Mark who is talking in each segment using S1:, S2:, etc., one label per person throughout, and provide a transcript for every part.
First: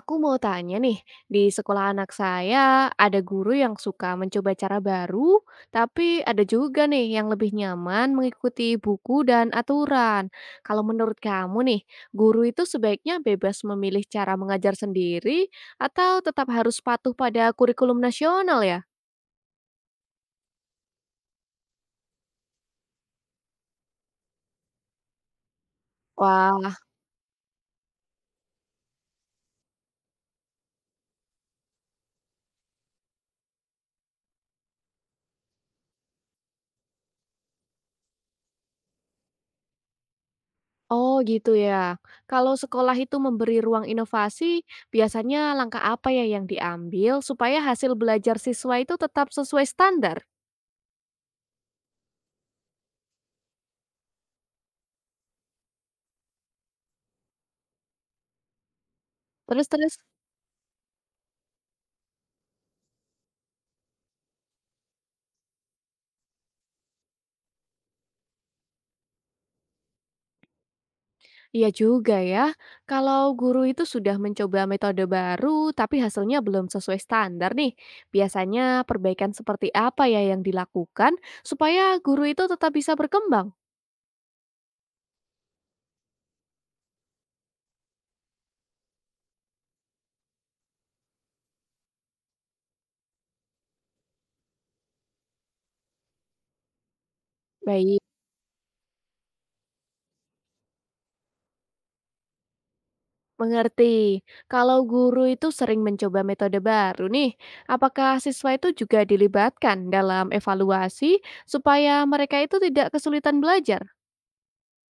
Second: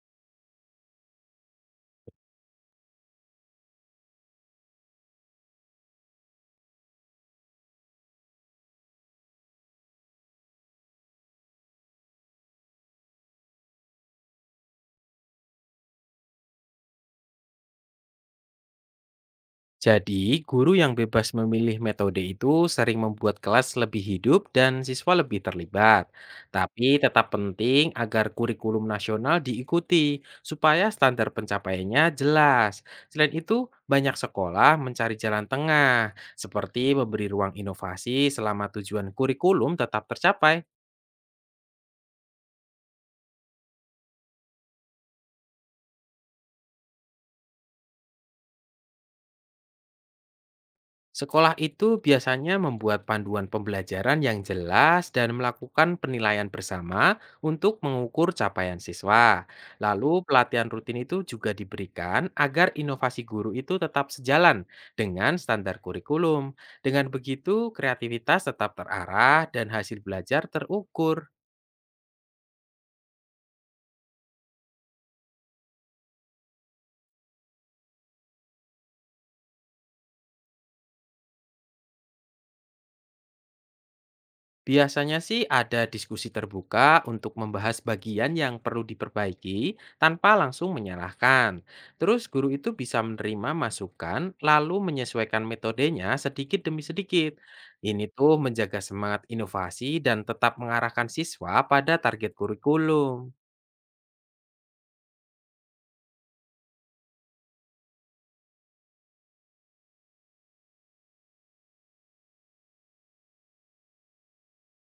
S1: Aku mau tanya nih, di sekolah anak saya ada guru yang suka mencoba cara baru, tapi ada juga nih yang lebih nyaman mengikuti buku dan aturan. Kalau menurut kamu nih, guru itu sebaiknya bebas memilih cara mengajar sendiri atau tetap harus patuh pada kurikulum nasional ya?
S2: Jadi, guru yang bebas memilih metode itu sering membuat kelas lebih hidup dan siswa lebih terlibat.
S1: Wah,
S2: Tapi tetap penting agar kurikulum nasional diikuti supaya standar pencapaiannya jelas. Selain itu, banyak sekolah mencari jalan tengah, seperti memberi ruang inovasi selama tujuan kurikulum tetap tercapai.
S1: oh gitu ya. Kalau sekolah itu memberi ruang inovasi, biasanya langkah apa ya yang diambil supaya hasil belajar siswa itu tetap sesuai standar?
S2: Sekolah itu biasanya membuat panduan pembelajaran yang jelas dan melakukan penilaian bersama untuk mengukur capaian siswa.
S1: Terus terus?
S2: Lalu pelatihan rutin itu juga diberikan agar inovasi guru itu tetap sejalan dengan standar kurikulum. Dengan begitu kreativitas tetap terarah dan hasil belajar terukur.
S1: Iya juga ya, kalau guru itu sudah mencoba metode baru tapi hasilnya belum sesuai standar nih, biasanya perbaikan seperti apa ya yang dilakukan supaya guru itu tetap bisa berkembang?
S2: Biasanya sih ada diskusi terbuka untuk membahas bagian yang perlu diperbaiki tanpa langsung menyalahkan. Terus guru itu bisa menerima masukan lalu menyesuaikan metodenya sedikit demi sedikit.
S1: Baik,
S2: Ini tuh menjaga semangat inovasi dan tetap mengarahkan siswa pada target kurikulum.
S1: mengerti. Kalau guru itu sering mencoba metode baru nih, apakah siswa itu juga dilibatkan dalam evaluasi supaya mereka itu tidak kesulitan belajar?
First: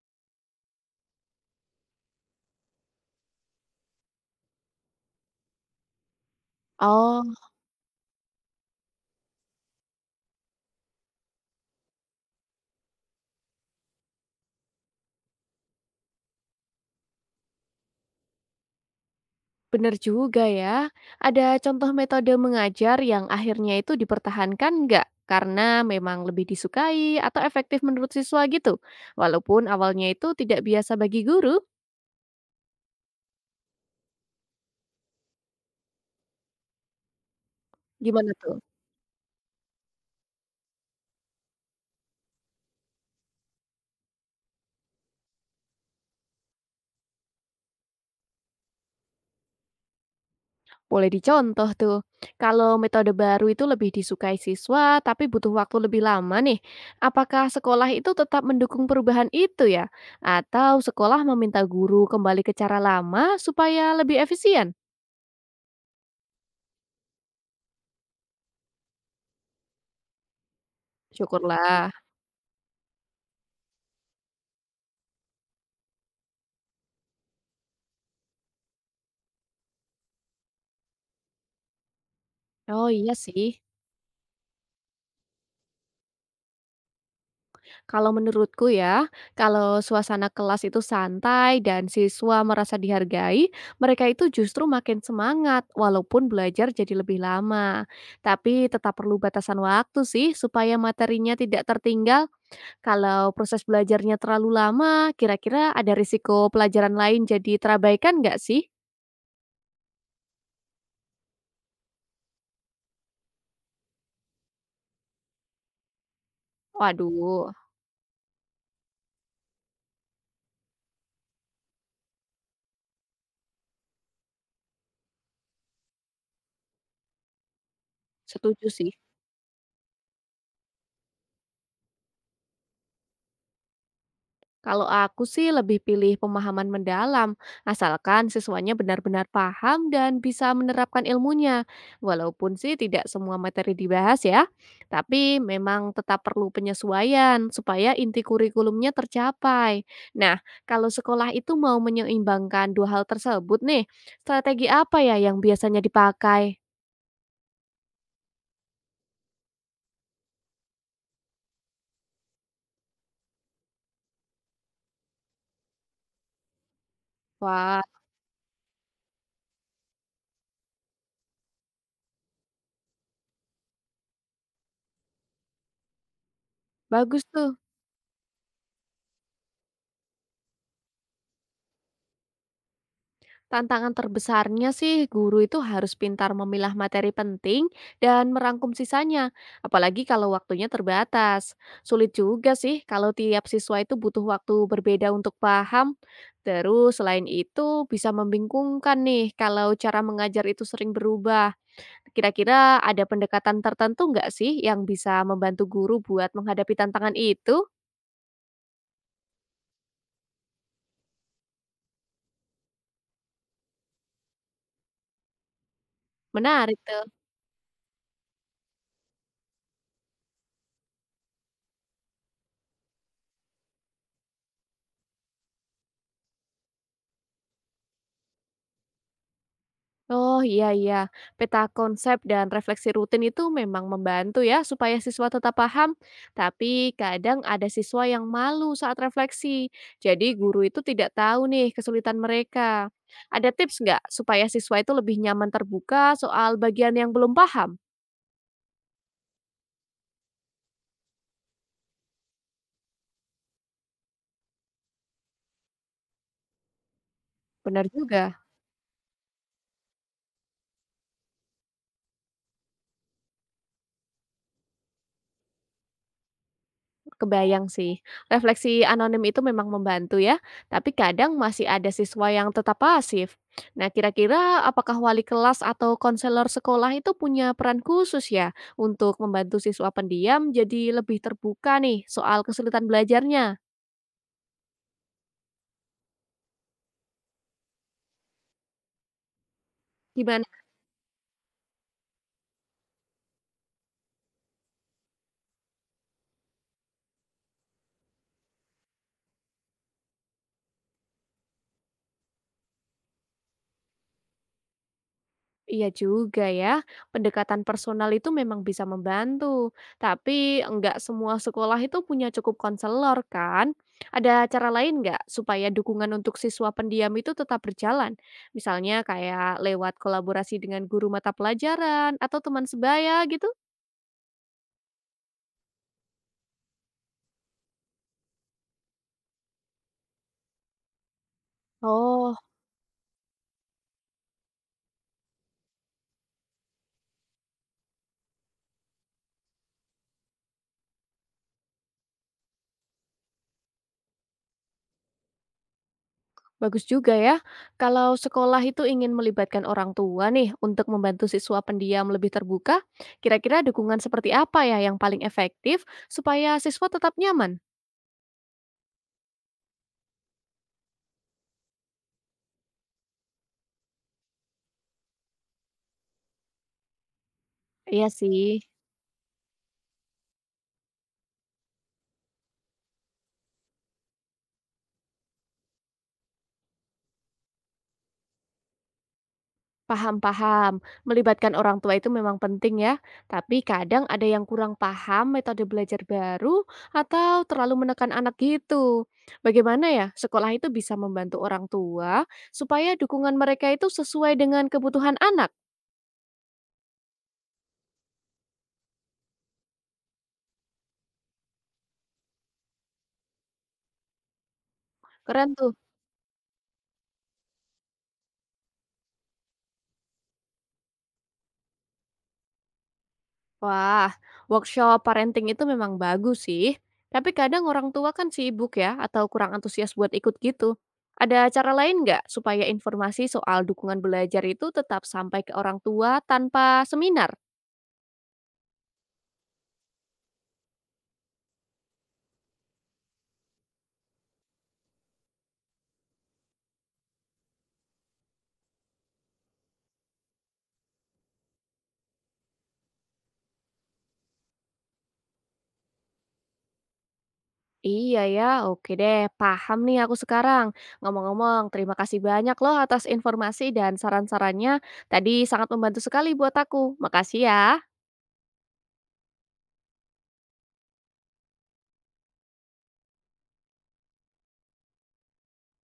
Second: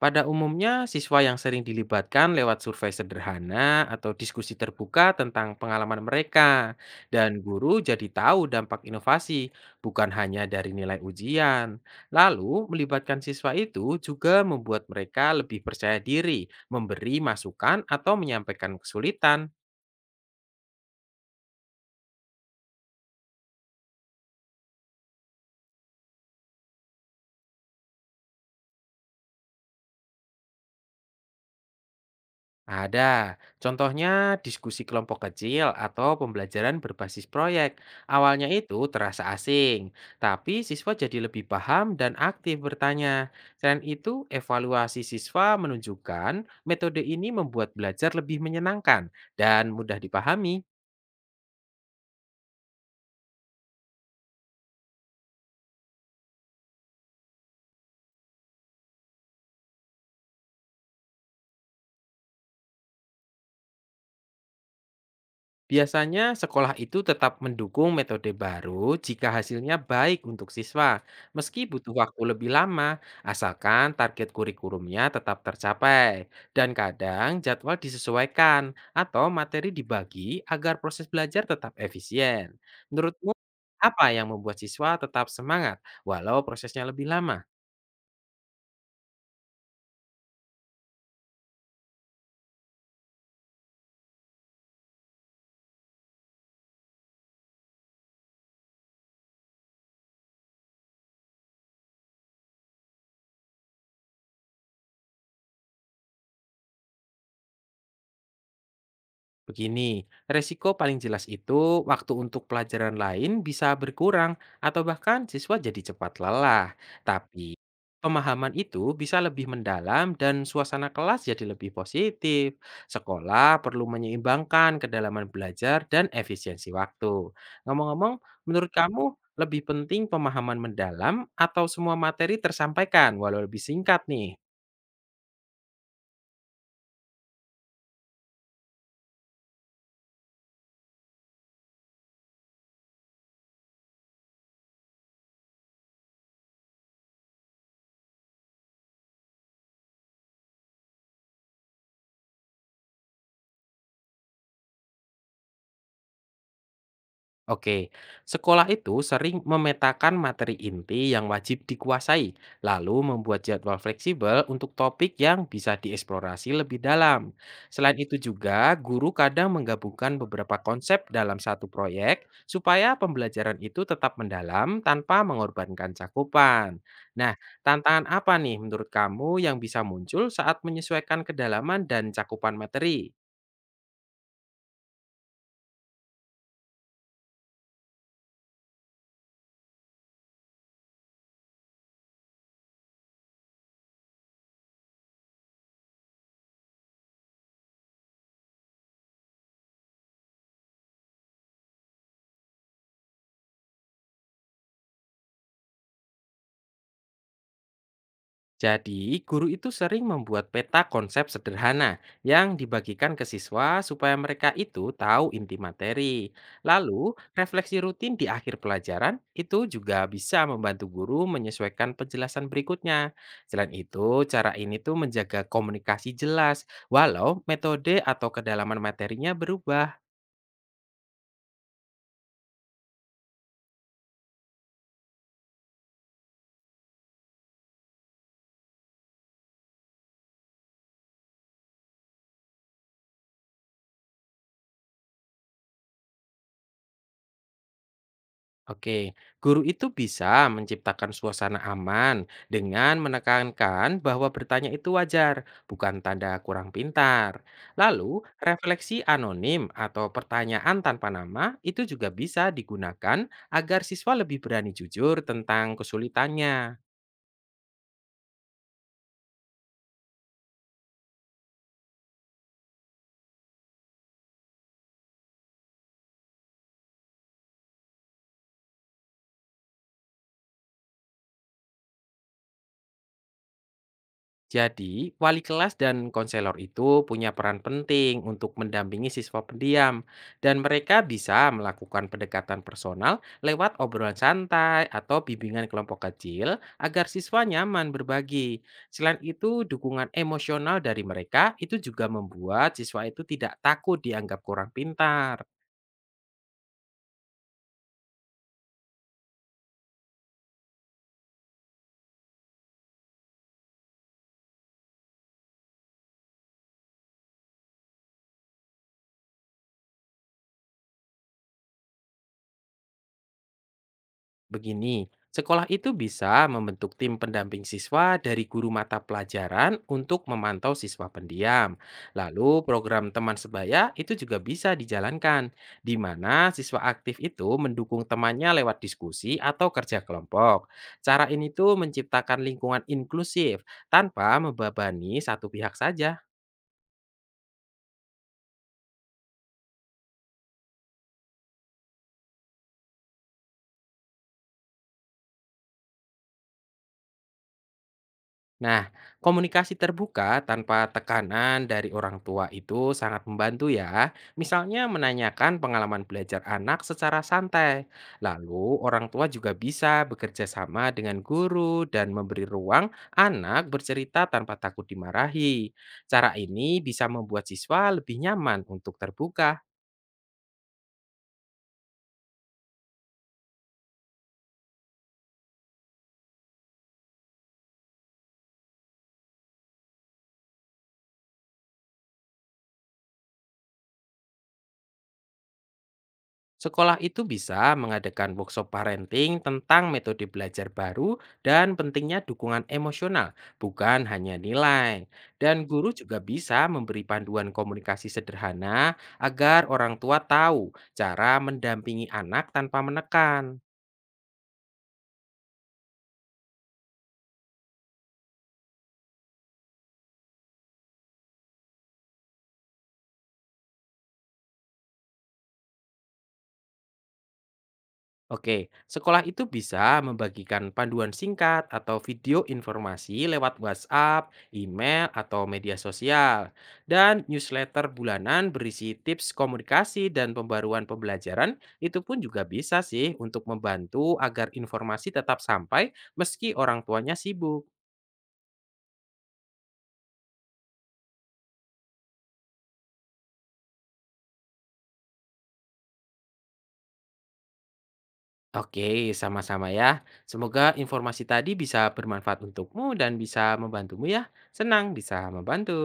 S2: Pada umumnya, siswa yang sering dilibatkan lewat survei sederhana atau diskusi terbuka tentang pengalaman mereka,
S1: Oh,
S2: dan guru jadi tahu dampak inovasi, bukan hanya dari nilai ujian. Lalu, melibatkan siswa itu juga membuat mereka lebih percaya diri, memberi masukan, atau menyampaikan kesulitan.
S1: bener juga ya. Ada contoh metode mengajar yang akhirnya itu dipertahankan nggak? Karena memang lebih disukai atau efektif menurut siswa gitu. Walaupun awalnya itu tidak biasa bagi guru,
S2: Ada, contohnya diskusi kelompok kecil atau pembelajaran berbasis proyek.
S1: gimana
S2: Awalnya
S1: tuh?
S2: itu terasa asing, tapi siswa jadi lebih paham dan aktif bertanya. Selain itu, evaluasi siswa menunjukkan metode ini membuat belajar lebih menyenangkan dan mudah dipahami.
S1: Boleh dicontoh tuh. Kalau metode baru itu lebih disukai siswa tapi butuh waktu lebih lama nih, apakah sekolah itu tetap mendukung perubahan itu ya? Atau sekolah meminta guru kembali ke cara lama supaya lebih efisien?
S2: Biasanya sekolah itu tetap mendukung metode baru jika hasilnya baik untuk siswa, meski
S1: Syukurlah.
S2: butuh waktu lebih lama, asalkan target kurikulumnya tetap tercapai. Dan kadang jadwal disesuaikan atau materi dibagi agar proses belajar tetap efisien.
S1: Oh iya
S2: Menurutmu,
S1: sih.
S2: apa yang membuat siswa tetap semangat walau prosesnya lebih lama?
S1: Kalau menurutku ya, kalau suasana kelas itu santai dan siswa merasa dihargai, mereka itu justru makin semangat walaupun belajar jadi lebih lama. Tapi tetap perlu batasan waktu sih supaya materinya tidak tertinggal. Kalau proses belajarnya terlalu lama, kira-kira ada risiko pelajaran lain jadi terabaikan nggak sih?
S2: Begini, resiko paling jelas itu waktu untuk pelajaran lain bisa berkurang atau bahkan siswa jadi cepat lelah.
S1: Waduh,
S2: Tapi pemahaman itu bisa lebih mendalam dan suasana kelas jadi lebih positif. Sekolah perlu menyeimbangkan kedalaman belajar dan efisiensi waktu. Ngomong-ngomong,
S1: setuju
S2: menurut
S1: sih.
S2: kamu lebih penting pemahaman mendalam atau semua materi tersampaikan walau lebih singkat nih?
S1: Kalau aku sih lebih pilih pemahaman mendalam, asalkan siswanya benar-benar paham dan bisa menerapkan ilmunya. Walaupun sih tidak semua materi dibahas ya, tapi memang tetap perlu penyesuaian supaya inti kurikulumnya tercapai. Nah, kalau sekolah itu mau menyeimbangkan dua hal tersebut nih, strategi apa ya yang biasanya dipakai?
S2: Oke, sekolah itu sering memetakan materi inti yang wajib dikuasai, lalu membuat jadwal fleksibel untuk topik yang bisa dieksplorasi lebih dalam.
S1: Wah,
S2: Selain itu juga, guru kadang menggabungkan beberapa konsep dalam satu proyek supaya pembelajaran itu tetap mendalam tanpa mengorbankan cakupan.
S1: bagus
S2: Nah,
S1: tuh.
S2: tantangan apa nih menurut kamu yang bisa muncul saat menyesuaikan kedalaman dan cakupan materi?
S1: Tantangan terbesarnya sih guru itu harus pintar memilah materi penting dan merangkum sisanya, apalagi kalau waktunya terbatas. Sulit juga sih kalau tiap siswa itu butuh waktu berbeda untuk paham. Terus selain itu bisa membingungkan nih kalau cara mengajar itu sering berubah. Kira-kira ada pendekatan tertentu nggak sih yang bisa membantu guru buat menghadapi tantangan itu?
S2: Jadi, guru itu sering membuat peta konsep sederhana yang dibagikan ke siswa supaya mereka itu tahu inti materi.
S1: Menarik tuh.
S2: Lalu, refleksi rutin di akhir pelajaran itu juga bisa membantu guru menyesuaikan penjelasan berikutnya. Selain itu, cara ini tuh menjaga komunikasi jelas, walau metode atau kedalaman materinya berubah.
S1: Oh, iya iya. Peta konsep dan refleksi rutin itu memang membantu ya supaya siswa tetap paham. Tapi kadang ada siswa yang malu saat refleksi. Jadi guru itu tidak tahu nih kesulitan mereka. Ada tips nggak supaya siswa itu lebih nyaman terbuka soal bagian yang belum paham?
S2: Oke, guru itu bisa menciptakan suasana aman dengan menekankan bahwa bertanya itu wajar, bukan tanda kurang pintar.
S1: Benar
S2: Lalu,
S1: juga.
S2: refleksi anonim atau pertanyaan tanpa nama itu juga bisa digunakan agar siswa lebih berani jujur tentang kesulitannya.
S1: Kebayang sih, refleksi anonim itu memang membantu ya, tapi kadang masih ada siswa yang tetap pasif. Nah, kira-kira apakah wali kelas atau konselor sekolah itu punya peran khusus ya untuk membantu siswa pendiam jadi lebih terbuka nih soal kesulitan belajarnya?
S2: Jadi, wali kelas dan konselor itu punya peran penting untuk mendampingi siswa pendiam,
S1: Gimana?
S2: dan mereka bisa melakukan pendekatan personal lewat obrolan santai atau bimbingan kelompok kecil agar siswa nyaman berbagi. Selain itu, dukungan emosional dari mereka itu juga membuat siswa itu tidak takut dianggap kurang pintar.
S1: Iya juga ya, pendekatan personal itu memang bisa membantu, tapi enggak semua sekolah itu punya cukup konselor kan? Ada cara lain nggak supaya dukungan untuk siswa pendiam itu tetap berjalan? Misalnya kayak lewat kolaborasi dengan guru mata pelajaran atau teman sebaya gitu?
S2: Begini, sekolah itu bisa membentuk tim pendamping siswa dari guru mata pelajaran untuk memantau siswa pendiam.
S1: Oh,
S2: Lalu program teman sebaya itu juga bisa dijalankan, di mana siswa aktif itu mendukung temannya lewat diskusi atau kerja kelompok. Cara ini tuh menciptakan lingkungan inklusif tanpa membebani satu pihak saja.
S1: bagus juga ya. Kalau sekolah itu ingin melibatkan orang tua nih untuk membantu siswa pendiam lebih terbuka, kira-kira dukungan seperti apa ya yang paling efektif supaya siswa tetap nyaman?
S2: Nah, komunikasi terbuka tanpa tekanan dari orang tua itu sangat membantu ya. Misalnya menanyakan pengalaman belajar anak secara santai.
S1: Iya sih,
S2: Lalu orang tua juga bisa bekerja sama dengan guru dan memberi ruang anak bercerita tanpa takut dimarahi. Cara ini bisa membuat siswa lebih nyaman untuk terbuka.
S1: paham paham. Melibatkan orang tua itu memang penting ya, tapi kadang ada yang kurang paham metode belajar baru atau terlalu menekan anak gitu. Bagaimana ya sekolah itu bisa membantu orang tua supaya dukungan mereka itu sesuai dengan kebutuhan anak?
S2: Sekolah itu bisa mengadakan workshop parenting tentang metode belajar baru dan pentingnya dukungan emosional, bukan hanya nilai.
S1: Keren
S2: Dan
S1: tuh.
S2: guru juga bisa memberi panduan komunikasi sederhana agar orang tua tahu cara mendampingi anak tanpa menekan.
S1: Wah, workshop parenting itu memang bagus sih. Tapi kadang orang tua kan sibuk ya, atau kurang antusias buat ikut gitu. Ada cara lain nggak supaya informasi soal dukungan belajar itu tetap sampai ke orang tua tanpa seminar?
S2: Oke, sekolah itu bisa membagikan panduan singkat atau video informasi lewat WhatsApp, email, atau media sosial. Dan newsletter bulanan berisi tips komunikasi dan pembaruan pembelajaran itu pun juga bisa sih untuk membantu agar informasi tetap sampai meski orang tuanya sibuk.
S1: Iya ya, oke deh, paham nih aku sekarang. Ngomong-ngomong, terima kasih banyak loh atas informasi dan saran-sarannya. Tadi sangat membantu sekali buat aku. Makasih ya.
S2: Oke, sama-sama ya. Semoga informasi tadi bisa bermanfaat untukmu dan bisa membantumu ya. Senang bisa membantu.